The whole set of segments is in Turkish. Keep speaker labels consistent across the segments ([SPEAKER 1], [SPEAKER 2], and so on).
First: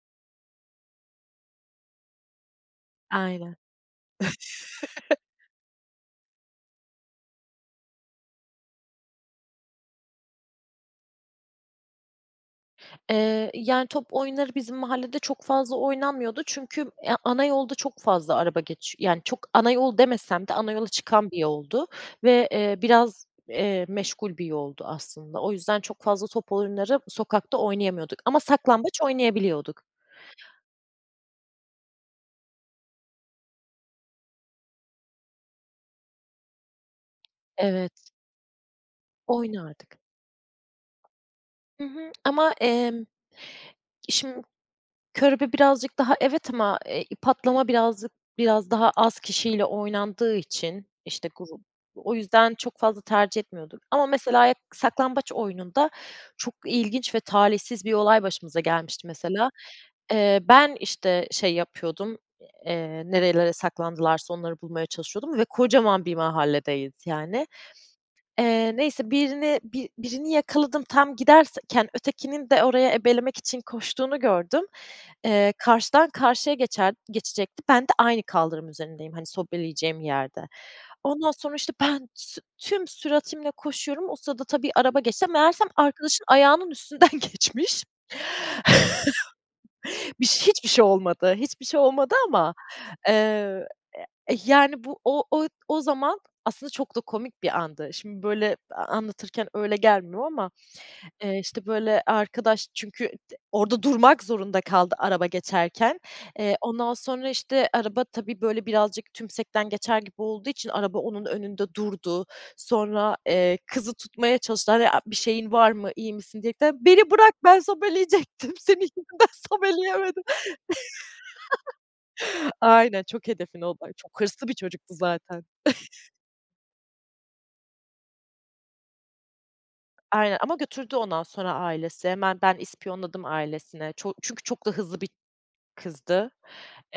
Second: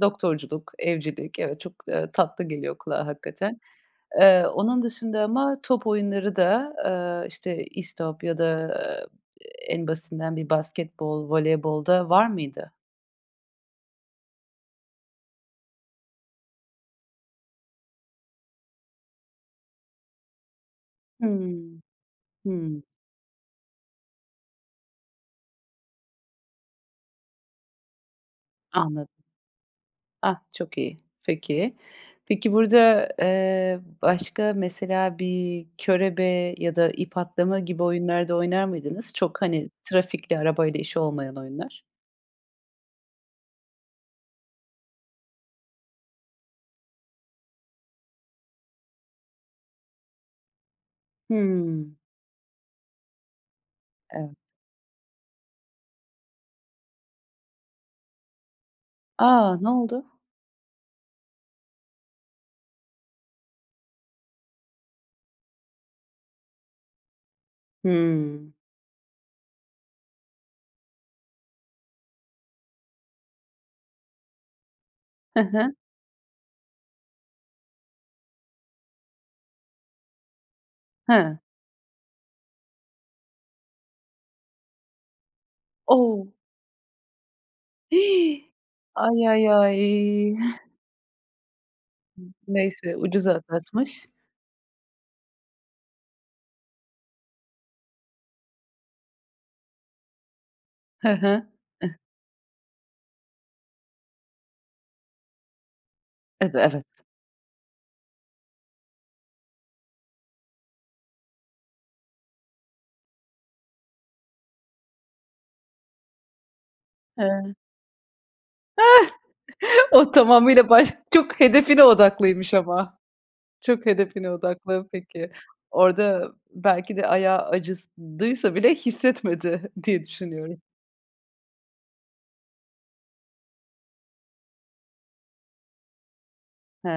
[SPEAKER 1] Doktorculuk, evcilik, evet, çok, ııı, tatlı geliyor kulağa
[SPEAKER 2] Aynen.
[SPEAKER 1] hakikaten. Eee, onun dışında ama top oyunları da, ııı, işte, istop ya da, eee, en basitinden bir basketbol, voleybol da var mıydı?
[SPEAKER 2] Eee, yani top oyunları bizim mahallede çok fazla oynanmıyordu çünkü, eee, ana yolda çok fazla araba geçi Yani çok ana yol demesem de ana yola çıkan bir
[SPEAKER 1] Hımm,
[SPEAKER 2] yoldu ve, eee,
[SPEAKER 1] hımm.
[SPEAKER 2] biraz, eee, meşgul bir yoldu aslında. O yüzden çok fazla top oyunları sokakta oynayamıyorduk ama saklambaç
[SPEAKER 1] Anladım.
[SPEAKER 2] oynayabiliyorduk.
[SPEAKER 1] Ah, çok iyi. Peki. Peki burada, eee, başka mesela bir körebe ya da ip atlama gibi
[SPEAKER 2] Evet.
[SPEAKER 1] oyunlar da oynar mıydınız? Çok hani
[SPEAKER 2] Oynardık.
[SPEAKER 1] trafikle, arabayla işi olmayan oyunlar.
[SPEAKER 2] Hı hı, ama, emm, şim körebe birazcık daha evet ama, eee, ip atlama birazcık biraz daha az kişiyle oynandığı için, işte grup,
[SPEAKER 1] Hımm.
[SPEAKER 2] o yüzden çok fazla tercih etmiyorduk ama
[SPEAKER 1] Evet.
[SPEAKER 2] mesela saklambaç oyununda çok ilginç ve talihsiz bir olay başımıza gelmişti mesela.
[SPEAKER 1] A, ne oldu?
[SPEAKER 2] Eee, ben işte şey yapıyordum, eee, nerelere saklandılarsa onları bulmaya çalışıyordum ve kocaman bir mahalledeyiz yani.
[SPEAKER 1] Hımm.
[SPEAKER 2] Eee, neyse birini bi birini yakaladım, tam giderken ötekinin de orayı ebelemek için koştuğunu gördüm,
[SPEAKER 1] He
[SPEAKER 2] eee,
[SPEAKER 1] he.
[SPEAKER 2] karşıdan karşıya geçen geçecekti, ben de aynı kaldırım üzerindeyim hani sobeleyeceğim yerde. Ondan
[SPEAKER 1] Hıı.
[SPEAKER 2] sonra işte ben tü tüm süratimle koşuyorum. O sırada tabii araba geçti meğersem arkadaşın
[SPEAKER 1] O!
[SPEAKER 2] ayağının üstünden geçmiş.
[SPEAKER 1] Hi! Ay, ay, ay!
[SPEAKER 2] Bir ş hiçbir şey olmadı. Hiçbir şey olmadı ama,
[SPEAKER 1] Neyse, ucuz
[SPEAKER 2] eee,
[SPEAKER 1] atlatmış.
[SPEAKER 2] yani bu o o o zaman aslında çok da komik bir andı. Şimdi böyle a anlatırken öyle gelmiyor ama,
[SPEAKER 1] He
[SPEAKER 2] eee,
[SPEAKER 1] he,
[SPEAKER 2] işte
[SPEAKER 1] eh
[SPEAKER 2] böyle arkadaş çünkü d orada durmak zorunda kaldı araba geçerken,
[SPEAKER 1] Ed
[SPEAKER 2] eee,
[SPEAKER 1] evet.
[SPEAKER 2] ondan sonra işte araba tabii böyle birazcık tümsekten geçer gibi olduğu için araba onun önünde durdu sonra, eee, kızı tutmaya çalıştılar a "Bir şeyin var mı, iyi misin?" diyerekten. "Beni bırak,
[SPEAKER 1] [unintelligible]
[SPEAKER 2] ben sobeleyecektim, senin yüzünden
[SPEAKER 1] O
[SPEAKER 2] sobeleyemedim."
[SPEAKER 1] tamamıyla baş çok hedefine odaklıymış ama.
[SPEAKER 2] Aynen, çok hedefine
[SPEAKER 1] Çok
[SPEAKER 2] odaklı, çok
[SPEAKER 1] hedefine
[SPEAKER 2] hırslı bir
[SPEAKER 1] odaklı
[SPEAKER 2] çocuktu
[SPEAKER 1] peki.
[SPEAKER 2] zaten.
[SPEAKER 1] Orada belki de ayağı acıdıysa bile hissetmedi diye
[SPEAKER 2] Aynen ama
[SPEAKER 1] düşünüyorum.
[SPEAKER 2] götürdü ondan sonra ailesi. Hemen ben ispiyonladım ailesine. Ço çünkü çok da hızlı bir kızdı.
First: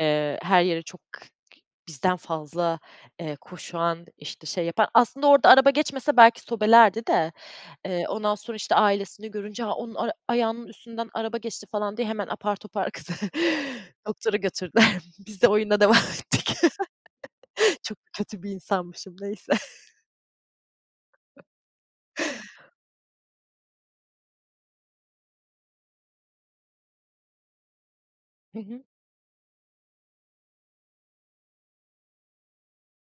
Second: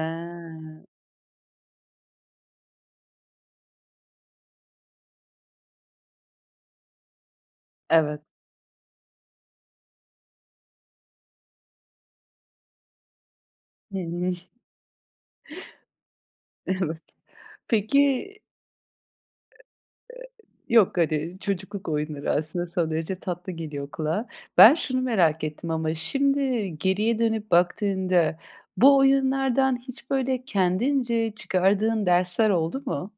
[SPEAKER 2] Eee, her yere çok k k bizden fazla, eee, koşan, işte şey yapan. Aslında orada araba geçmese belki sobelerdi de, eee,
[SPEAKER 1] Evet.
[SPEAKER 2] ondan sonra, işte, ailesini görünce, “A, onun ar ayağının üstünden araba geçti.” falan diye hemen apar topar kızı doktora
[SPEAKER 1] [unintelligible]
[SPEAKER 2] götürdüler. Biz de oyuna devam ettik.
[SPEAKER 1] Evet,
[SPEAKER 2] Çok
[SPEAKER 1] peki
[SPEAKER 2] kötü bir insanmışım, neyse.
[SPEAKER 1] E e yok hadi çocukluk oyunları aslında son derece tatlı geliyor kulağa. Ben şunu merak ettim ama şimdi geriye dönüp baktığında
[SPEAKER 2] Hı hı.
[SPEAKER 1] bu oyunlardan hiç böyle kendince çıkardığın dersler oldu mu?